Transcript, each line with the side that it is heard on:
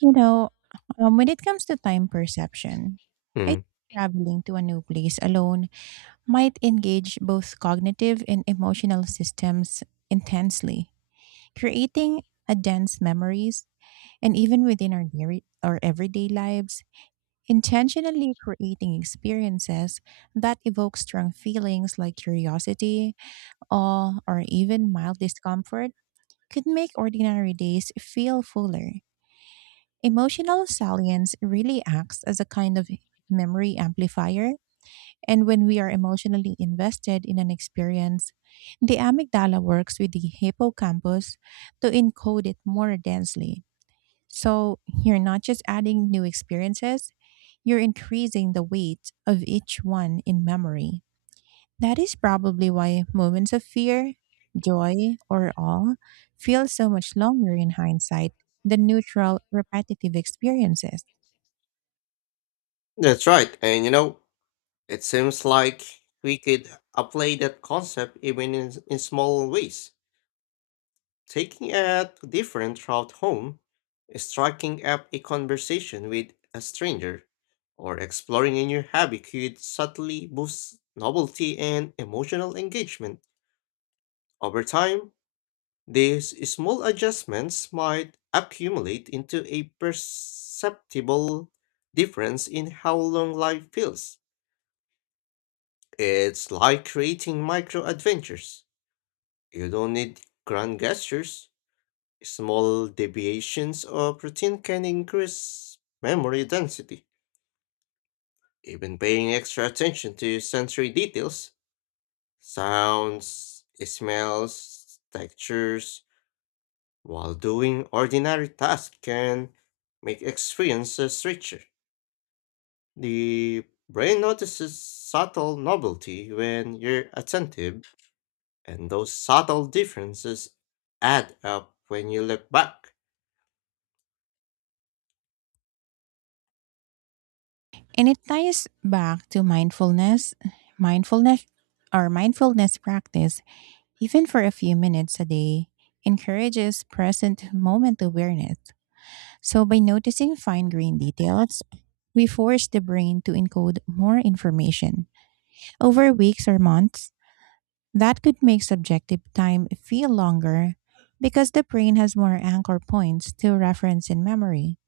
right: You know, when it comes to time perception, I
left: Mm,
right: think traveling to a new place alone might engage both cognitive and emotional systems intensely, creating a dense memories. And even within our everyday lives, intentionally creating experiences that evoke strong feelings like curiosity, awe, or even mild discomfort could make ordinary days feel fuller. Emotional salience really acts as a kind of memory amplifier, and when we are emotionally invested in an experience, the amygdala works with the hippocampus to encode it more densely. So you're not just adding new experiences, you're increasing the weight of each one in memory. That is probably why moments of fear, joy, or awe feel so much longer in hindsight than neutral, repetitive experiences.
left: that's right. And you know, it seems like we could apply that concept even in small ways. Taking a different route home, striking up a conversation with a stranger, or exploring a new hobby could subtly boost novelty and emotional engagement. Over time, these small adjustments might accumulate into a perceptible difference in how long life feels. It's like creating micro adventures. You don't need grand gestures. Small deviations or routine can increase memory density. Even paying extra attention to sensory details, sounds, smells, textures, while doing ordinary tasks can make experiences richer. The brain notices subtle novelty when you're attentive. And those subtle differences add up when you look back.
right: And it ties back to mindfulness mindfulness practice. Even for a few minutes a day, encourages present moment awareness. So by noticing fine grained details, we force the brain to encode more information. Over weeks or months, that could make subjective time feel longer because the brain has more anchor points to reference in memory.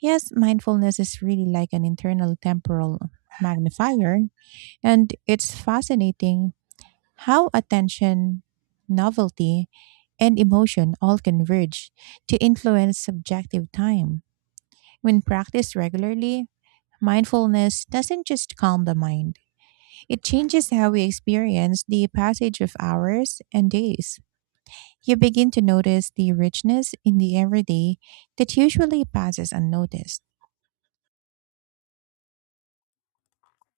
right: Yes, mindfulness is really like an internal temporal magnifier, and it's fascinating how attention, novelty, and emotion all converge to influence subjective time. When practiced regularly, mindfulness doesn't just calm the mind, it changes how we experience the passage of hours and days. You begin to notice the richness in the everyday that usually passes unnoticed.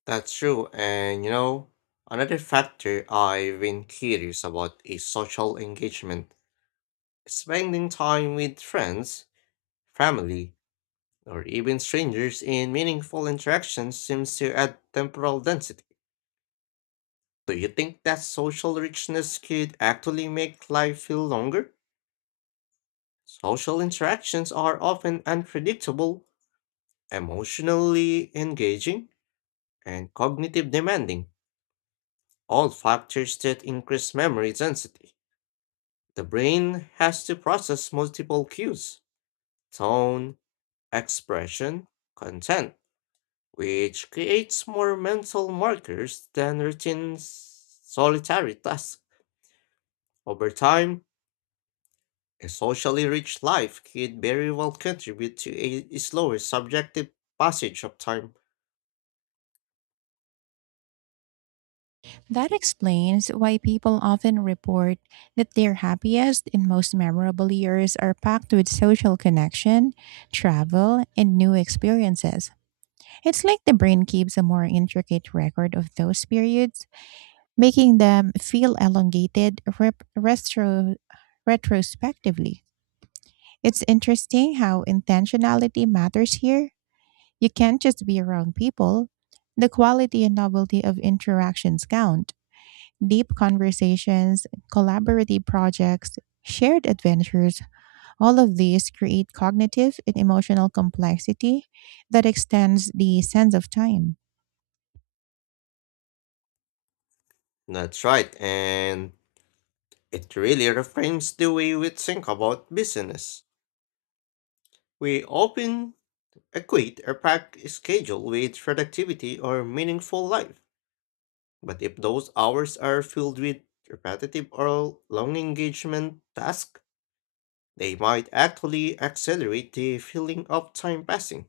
left: That's true. And you know, another factor I've been curious about is social engagement. Spending time with friends, family, or even strangers in meaningful interactions seems to add temporal density. Do you think that social richness could actually make life feel longer? Social interactions are often unpredictable, emotionally engaging, and cognitive demanding, all factors that increase memory density. The brain has to process multiple cues: tone, expression, content, which creates more mental markers than routine solitary tasks. Over time, a socially rich life could very well contribute to a slower subjective passage of time.
right: That explains why people often report that their happiest and most memorable years are packed with social connection, travel, and new experiences. It's like the brain keeps a more intricate record of those periods, making them feel elongated retrospectively. It's interesting how intentionality matters here. You can't just be around people. The quality and novelty of interactions count. Deep conversations, collaborative projects, shared adventures, all of these create cognitive and emotional complexity that extends the sense of time.
left: That's right, and it really reframes the way we think about business. We often equate a packed schedule with productivity or meaningful life, but if those hours are filled with repetitive or long engagement tasks, they might actually accelerate the feeling of time passing.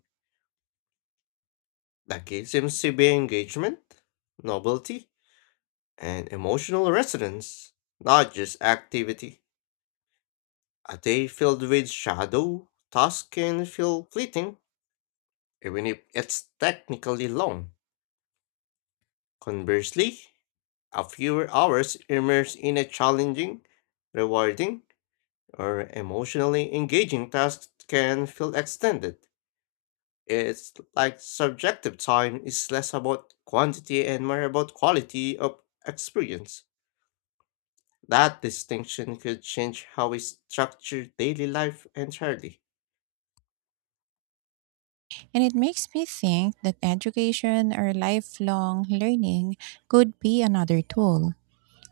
left: The key seems to be engagement, novelty, and emotional resonance, not just activity. A day filled with shadow tasks can feel fleeting, even if it's technically long. Conversely, a fewer hours immersed in a challenging, rewarding, or emotionally engaging tasks can feel extended. It's like subjective time is less about quantity and more about quality of experience. That distinction could change how we structure daily life entirely.
right: And it makes me think that education or lifelong learning could be another tool.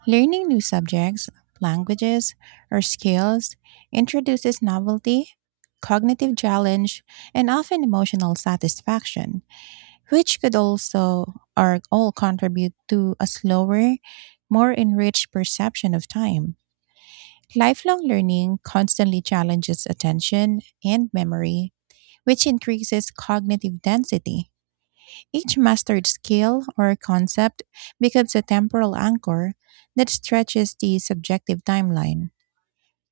right: Learning new subjects, languages, or skills introduces novelty, cognitive challenge, and often emotional satisfaction, which could also or all contribute to a slower, more enriched perception of time. Lifelong learning constantly challenges attention and memory, which increases cognitive density. Each mastered skill or concept becomes a temporal anchor that stretches the subjective timeline.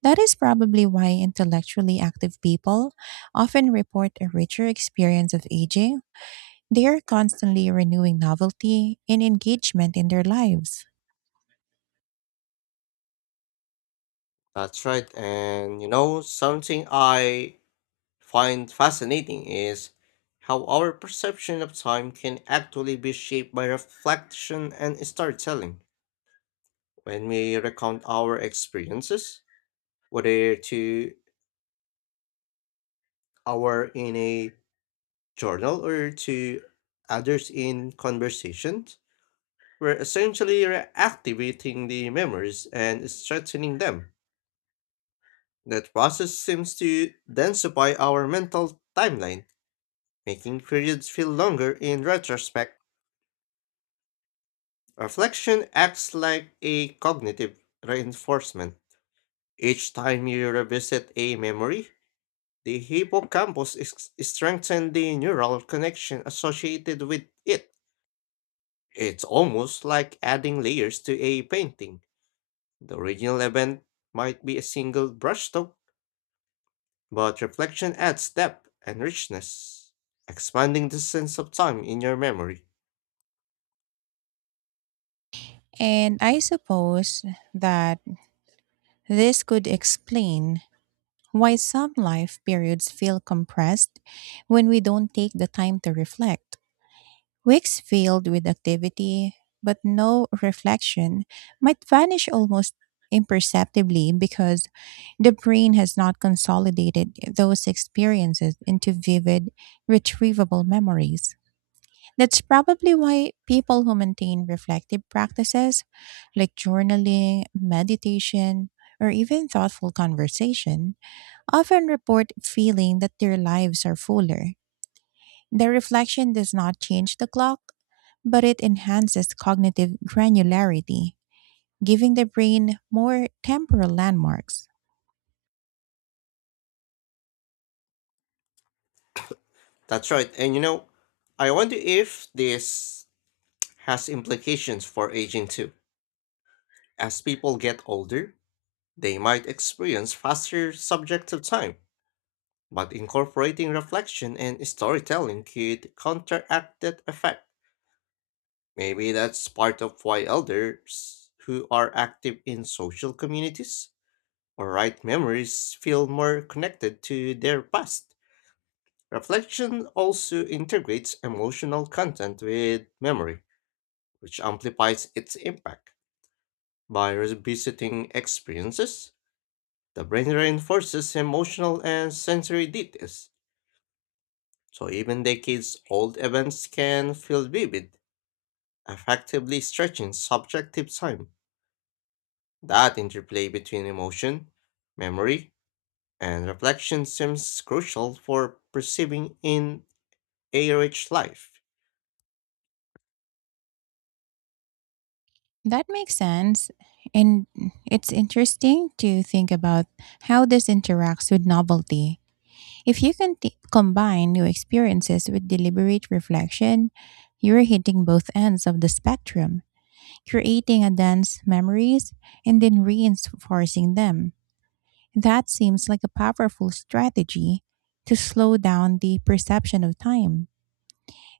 right: That is probably why intellectually active people often report a richer experience of aging. They are constantly renewing novelty and engagement in their lives.
left: That's right, and you know, something I find fascinating is how our perception of time can actually be shaped by reflection and storytelling. When we recount our experiences, whether to our in a journal or to others in conversations. We're essentially reactivating the memories and strengthening them. That process seems to densify our mental timeline, making periods feel longer in retrospect. Reflection acts like a cognitive reinforcement. Each time you revisit a memory, the hippocampus is strengthens the neural connection associated with it. It's almost like adding layers to a painting. The original event might be a single brushstroke, but reflection adds depth and richness, expanding the sense of time in your memory.
right: And I suppose that this could explain why some life periods feel compressed when we don't take the time to reflect. Weeks filled with activity, but no reflection, might vanish almost imperceptibly because the brain has not consolidated those experiences into vivid, retrievable memories. That's probably why people who maintain reflective practices like journaling, meditation, or even thoughtful conversation often report feeling that their lives are fuller. The reflection does not change the clock, but it enhances cognitive granularity, giving the brain more temporal landmarks.
left: That's right, and you know, I wonder if this has implications for aging too. As people get older, they might experience faster subjective time, but incorporating reflection and storytelling could counteract that effect. Maybe that's part of why elders who are active in social communities or write memories feel more connected to their past. Reflection also integrates emotional content with memory, which amplifies its impact. By revisiting experiences, the brain reinforces emotional and sensory details. So even decades old events can feel vivid, effectively stretching subjective time. That interplay between emotion, memory, and reflection seems crucial for perceiving in a rich life.
right: That makes sense. And it's interesting to think about how this interacts with novelty. If you can combine new experiences with deliberate reflection, you're hitting both ends of the spectrum, creating a dense memories and then reinforcing them. That seems like a powerful strategy to slow down the perception of time.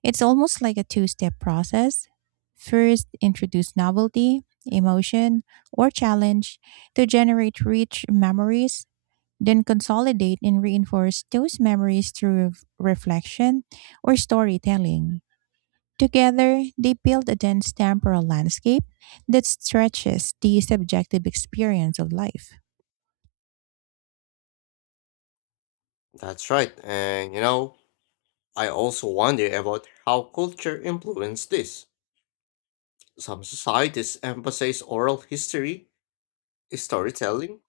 right: It's almost like a two step process. First, introduce novelty, emotion, or challenge to generate rich memories, then consolidate and reinforce those memories through reflection or storytelling. Together, they build a dense temporal landscape that stretches the subjective experience of life.
left: That's right, and you know, I also wonder about how culture influenced this. Some societies emphasize oral history, storytelling,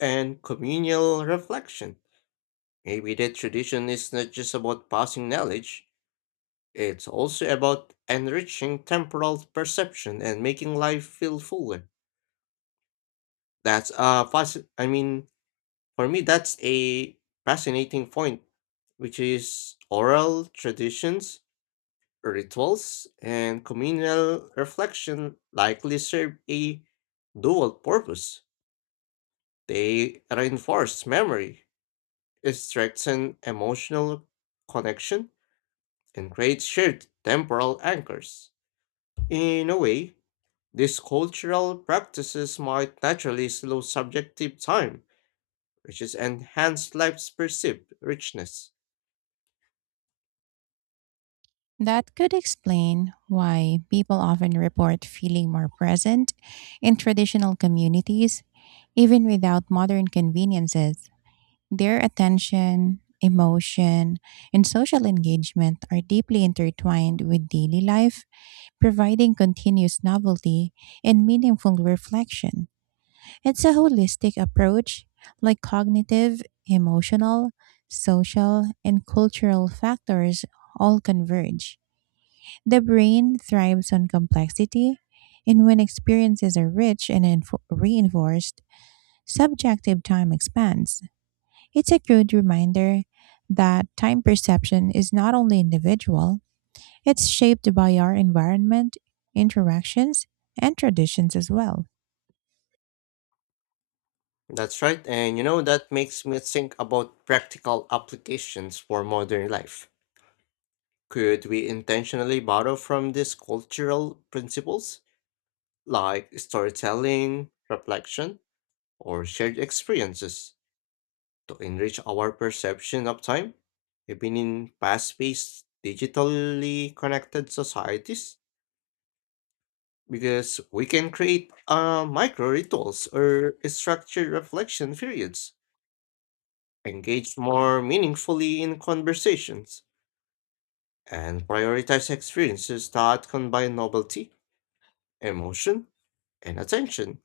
left: and communal reflection. Maybe that tradition is not just about passing knowledge, it's also about enriching temporal perception and making life feel fuller. I mean, for me, that's a fascinating point, which is oral traditions, rituals, and communal reflection likely serve a dual purpose. They reinforce memory, strengthen emotional connection, can create shared temporal anchors. In a way, these cultural practices might naturally slow subjective time, which is enhanced life's perceived richness.
right: That could explain why people often report feeling more present in traditional communities, even without modern conveniences. Their attention, emotion, and social engagement are deeply intertwined with daily life, providing continuous novelty and meaningful reflection. It's a holistic approach, like cognitive, emotional, social, and cultural factors all converge. The brain thrives on complexity, and when experiences are rich and reinforced, subjective time expands. It's a good reminder that time perception is not only individual, it's shaped by our environment, interactions, and traditions as well.
left: That's right, and you know that makes me think about practical applications for modern life. Could we intentionally borrow from these cultural principles, like storytelling, reflection, or shared experiences? To enrich our perception of time, even in fast paced, digitally connected societies, because we can create micro rituals or structured reflection periods, engage more meaningfully in conversations, and prioritize experiences that combine novelty, emotion, and attention,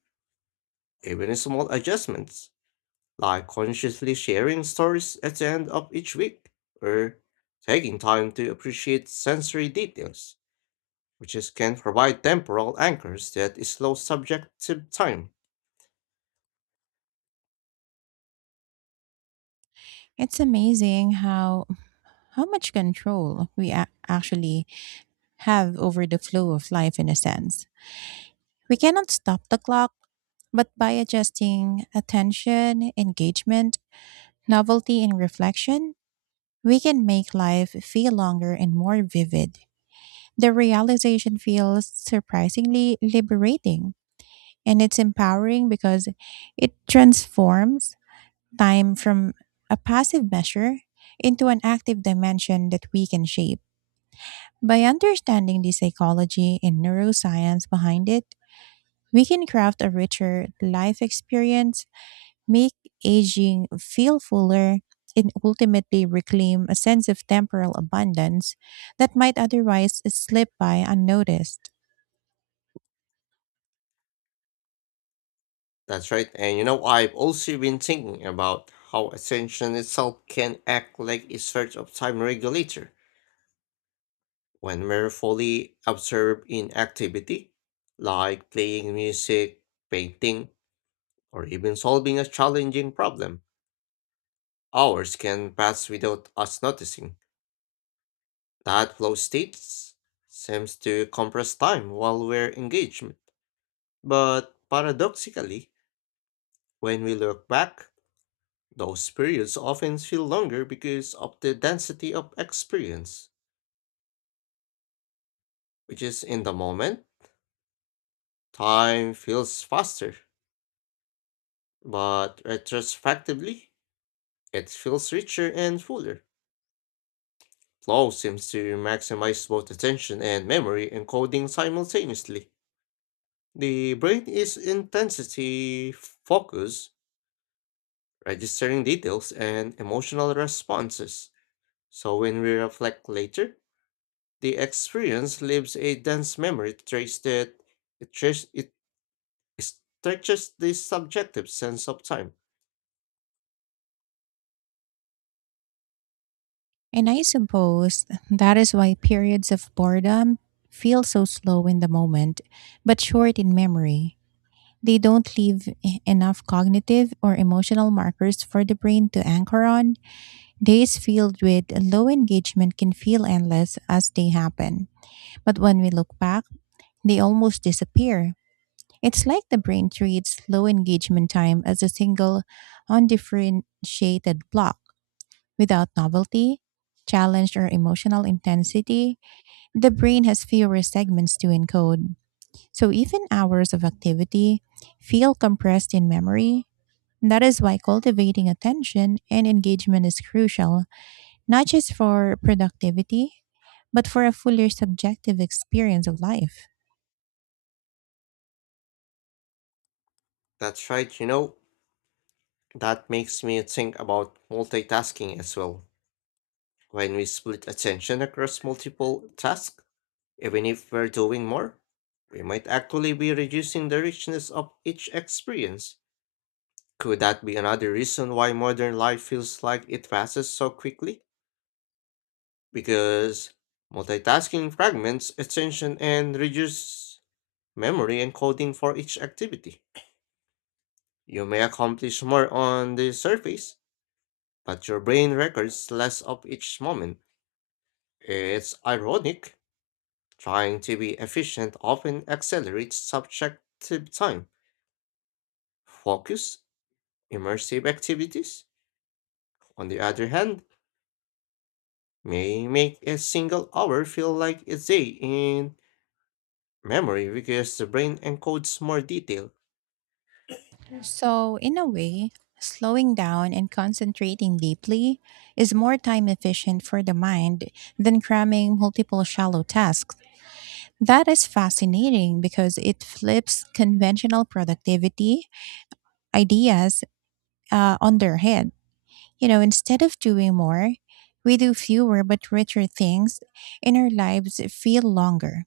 left: even small adjustments. Like consciously sharing stories at the end of each week, or taking time to appreciate sensory details, which is, can provide temporal anchors that slow subjective time.
right: It's amazing how much control we actually have over the flow of life in a sense. We cannot stop the clock, but by adjusting attention, engagement, novelty, and reflection, we can make life feel longer and more vivid. The realization feels surprisingly liberating, and it's empowering because it transforms time from a passive measure into an active dimension that we can shape. By understanding the psychology and neuroscience behind it, we can craft a richer life experience, make aging feel fuller, and ultimately reclaim a sense of temporal abundance that might otherwise slip by unnoticed.
left: That's right, and you know, I've also been thinking about how attention itself can act like a sort of time regulator. When we're fully absorbed in activity, like playing music, painting, or even solving a challenging problem, hours can pass without us noticing. That flow state seems to compress time while we're engaged. But paradoxically, when we look back, those periods often feel longer because of the density of experience, which is in the moment, time feels faster. But retrospectively, it feels richer and fuller. Flow seems to maximize both attention and memory encoding simultaneously. The brain is intensity focused, registering details and emotional responses. So when we reflect later, the experience leaves a dense memory trace that it stretches the subjective sense of time.
right: And I suppose that is why periods of boredom feel so slow in the moment, but short in memory. They don't leave enough cognitive or emotional markers for the brain to anchor on. Days filled with low engagement can feel endless as they happen. But when we look back, they almost disappear. It's like the brain treats low engagement time as a single, undifferentiated block. Without novelty, challenge, or emotional intensity, the brain has fewer segments to encode. So even hours of activity feel compressed in memory. That is why cultivating attention and engagement is crucial, not just for productivity, but for a fuller subjective experience of life.
left: That's right, you know, that makes me think about multitasking as well. When we split attention across multiple tasks, even if we're doing more, we might actually be reducing the richness of each experience. Could that be another reason why modern life feels like it passes so quickly? Because multitasking fragments attention and reduces memory and coding for each activity. You may accomplish more on the surface, but your brain records less of each moment. It's ironic. Trying to be efficient often accelerates subjective time. Focus, immersive activities, on the other hand, may make a single hour feel like a day in memory because the brain encodes more detail.
right: So, in a way, slowing down and concentrating deeply is more time efficient for the mind than cramming multiple shallow tasks. That is fascinating because it flips conventional productivity ideas on their head. You know, instead of doing more, we do fewer but richer things, and our lives feel longer.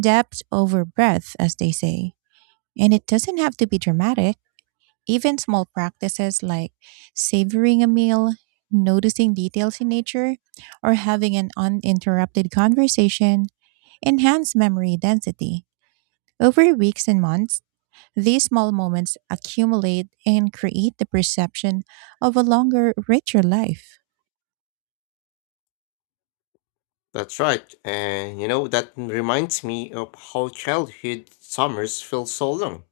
right: Depth over breadth, as they say. And it doesn't have to be dramatic. Even small practices like savoring a meal, noticing details in nature, or having an uninterrupted conversation enhance memory density. Over weeks and months, these small moments accumulate and create the perception of a longer, richer life.
left: That's right, and you know, that reminds me of how childhood summers felt so long.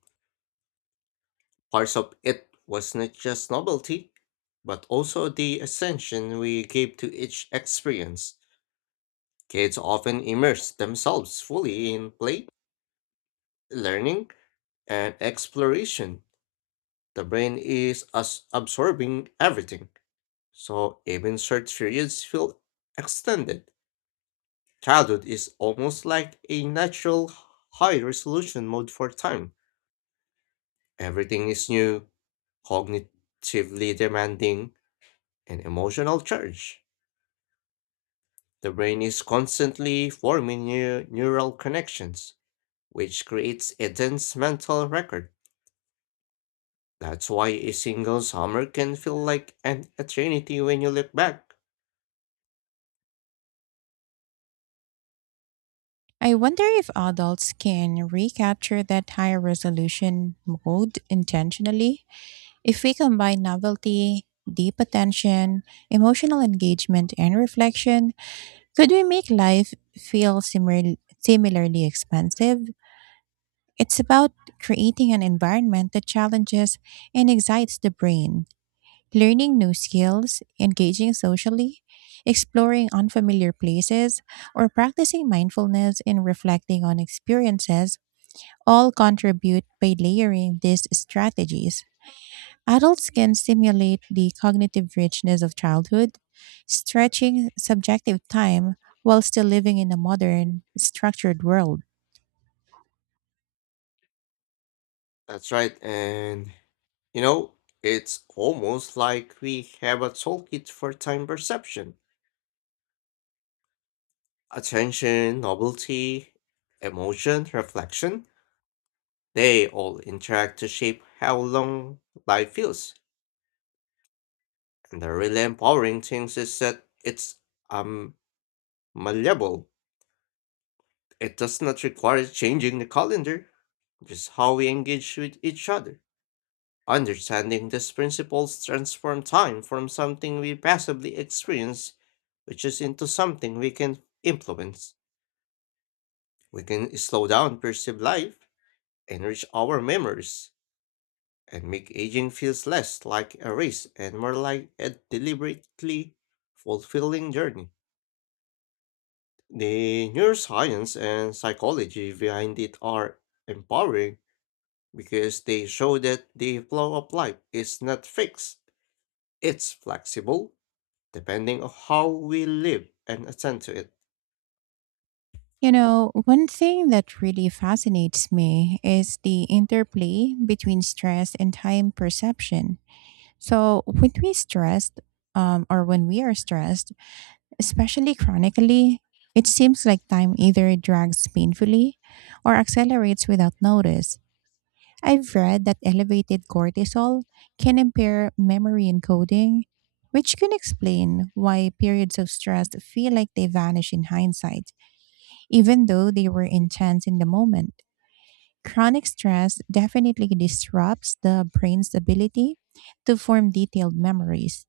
left: Parts of it was not just novelty, but also the attention we gave to each experience. Kids often immerse themselves fully in play, learning, and exploration. The brain is as absorbing everything, so even short periods feel extended. Childhood is almost like a natural high resolution mode for time. Everything is new, cognitively demanding, and emotional charge. The brain is constantly forming new neural connections, which creates a dense mental record. That's why a single summer can feel like an eternity when you look back.
right: I wonder if adults can recapture that higher resolution mode intentionally. If we combine novelty, deep attention, emotional engagement, and reflection, could we make life feel similarly expansive? It's about creating an environment that challenges and excites the brain. Learning new skills, engaging socially, exploring unfamiliar places, or practicing mindfulness and reflecting on experiences all contribute. By layering these strategies, adults can stimulate the cognitive richness of childhood, stretching subjective time while still living in a modern, structured world.
left: That's right, and you know, it's almost like we have a toolkit for time perception. Attention, novelty, emotion, reflection, they all interact to shape how long life feels. And the really empowering thing is that it's um malleable. It does not require changing the calendar, just how we engage with each other. Understanding these principles transform time from something we passively experience, which is into something we can influence. We can slow down perceived life, enrich our memories, and make aging feels less like a race and more like a deliberately fulfilling journey. The neuroscience and psychology behind it are empowering because they show that the flow of life is not fixed, it's flexible depending on how we live and attend to it.
right: You know, one thing that really fascinates me is the interplay between stress and time perception. So when we are stressed, especially chronically, it seems like time either drags painfully or accelerates without notice. I've read that elevated cortisol can impair memory encoding, which can explain why periods of stress feel like they vanish in hindsight, even though they were intense in the moment. Chronic stress definitely disrupts the brain's ability to form detailed memories.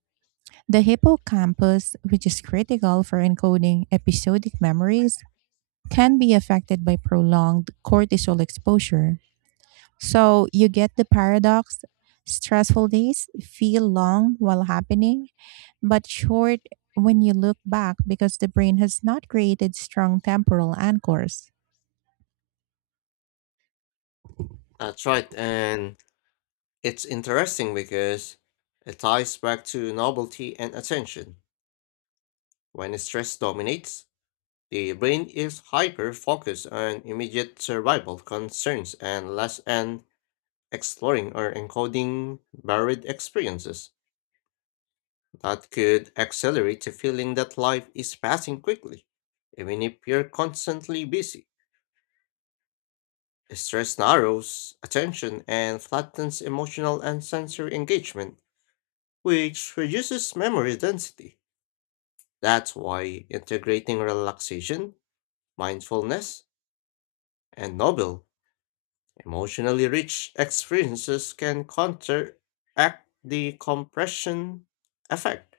right: The hippocampus, which is critical for encoding episodic memories, can be affected by prolonged cortisol exposure. So you get the paradox: stressful days feel long while happening, but short when you look back because the brain has not created strong temporal anchors.
left: That's right, and it's interesting because it ties back to novelty and attention. When stress dominates, the brain is hyper focused on immediate survival concerns and less on exploring or encoding varied experiences. That could accelerate the feeling that life is passing quickly, even if you're constantly busy. Stress narrows attention and flattens emotional and sensory engagement, which reduces memory density. That's why integrating relaxation, mindfulness, and novel, emotionally rich experiences can counteract the compression effect.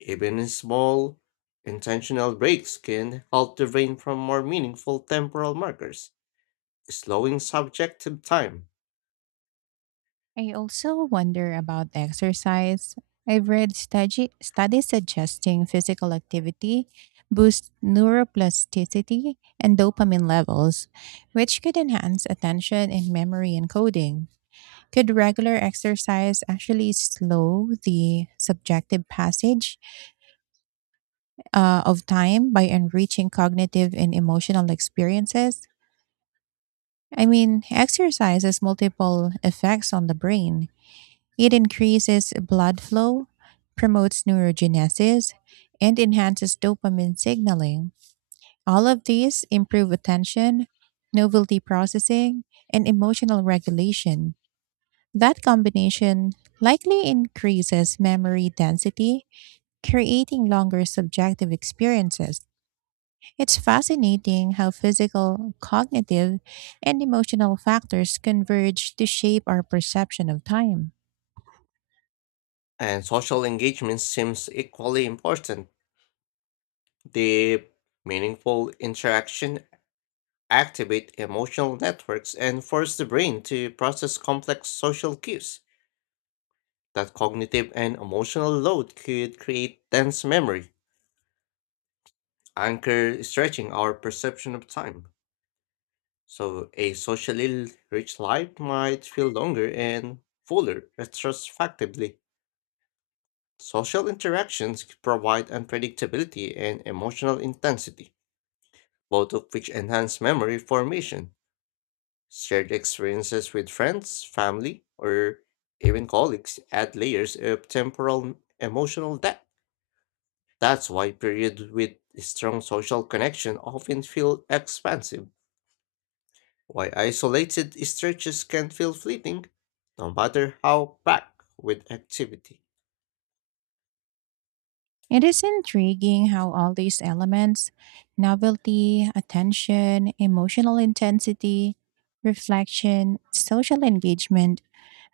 left: Even small, intentional breaks can help the brain from more meaningful temporal markers, slowing subjective time.
right: I also wonder about exercise. I've read studies suggesting physical activity boosts neuroplasticity and dopamine levels, which could enhance attention and memory encoding. Could regular exercise actually slow the subjective passage of time by enriching cognitive and emotional experiences? I mean, exercise has multiple effects on the brain. It increases blood flow, promotes neurogenesis, and enhances dopamine signaling. All of these improve attention, novelty processing, and emotional regulation. That combination likely increases memory density, creating longer subjective experiences. It's fascinating how physical, cognitive, and emotional factors converge to shape our perception of time.
left: And social engagement seems equally important. Deep, meaningful interaction activate emotional networks and force the brain to process complex social cues. That cognitive and emotional load could create dense memory, anchor stretching our perception of time. So a socially rich life might feel longer and fuller retrospectively. Social interactions provide unpredictability and emotional intensity. Both of which enhance memory formation. Shared experiences with friends, family, or even colleagues add layers of temporal and emotional depth. That's why periods with strong social connection often feel expansive. Why isolated stretches can feel fleeting, no matter how packed with activity.
right: It is intriguing how all these elements, novelty, attention, emotional intensity, reflection, social engagement,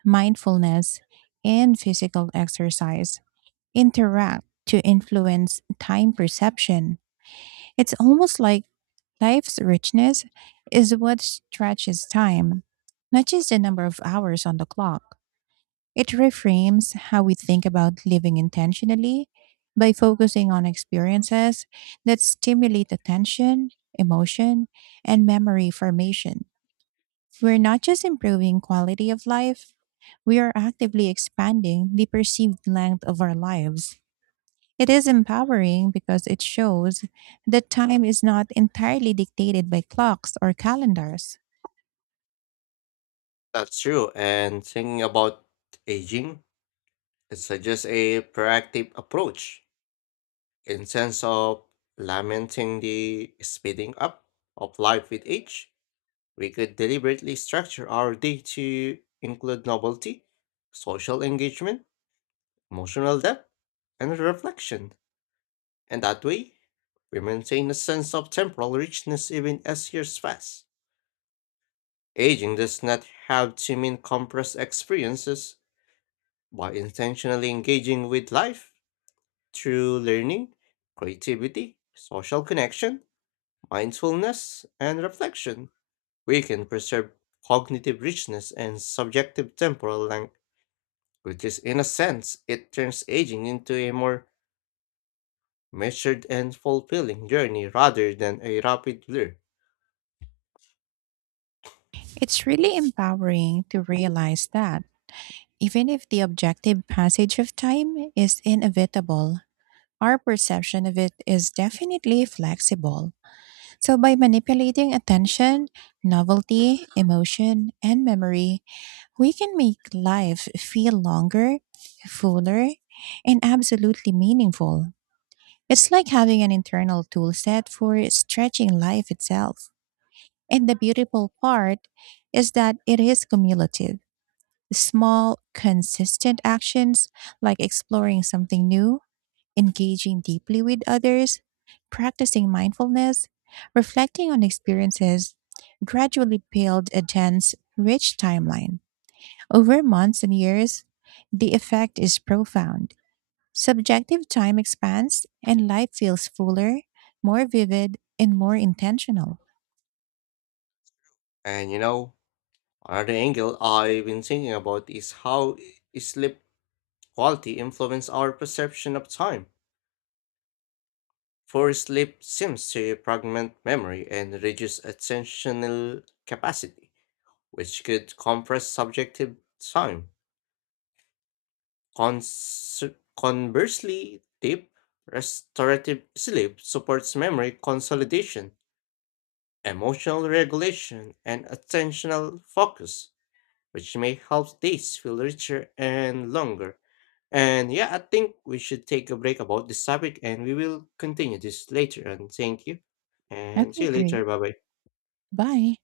right: mindfulness, and physical exercise interact to influence time perception. It's almost like life's richness is what stretches time, not just the number of hours on the clock. It reframes how we think about living intentionally by focusing on experiences that stimulate attention, emotion, and memory formation. We're not just improving quality of life, we are actively expanding the perceived length of our lives. It is empowering because it shows that time is not entirely dictated by clocks or calendars.
left: That's true, and thinking about aging, it suggests a proactive approach. In sense of lamenting the speeding up of life with age, we could deliberately structure our day to include novelty, social engagement, emotional depth, and reflection. And that way, we maintain a sense of temporal richness even as years pass. Aging does not have to mean compressed experiences by intentionally engaging with life through learning, creativity, social connection, mindfulness, and reflection, we can preserve cognitive richness and subjective temporal length, which is, in a sense, it turns aging into a more measured and fulfilling journey rather than a rapid blur.
right: It's really empowering to realize that. Even if the objective passage of time is inevitable, our perception of it is definitely flexible. So, by manipulating attention, novelty, emotion, and memory, we can make life feel longer, fuller, and absolutely meaningful. It's like having an internal tool set for stretching life itself. And the beautiful part is that it is cumulative. Small, consistent actions like exploring something new, engaging deeply with others, practicing mindfulness, reflecting on experiences gradually build a dense, rich timeline. Over months and years, the effect is profound. Subjective time expands and life feels fuller, more vivid, and more intentional.
left: And you know, another angle I've been thinking about is how sleep quality influence our perception of time. Poor sleep seems to fragment memory and reduce attentional capacity, which could compress subjective time. Cons- Conversely, deep, restorative sleep supports memory consolidation, emotional regulation, and attentional focus. Which may help days feel richer and longer. And yeah, I think we should take a break about this topic and we will continue this later. And thank you. And see
right: Okay,
left: you
right: great.
left: later. Bye bye.
right: Bye.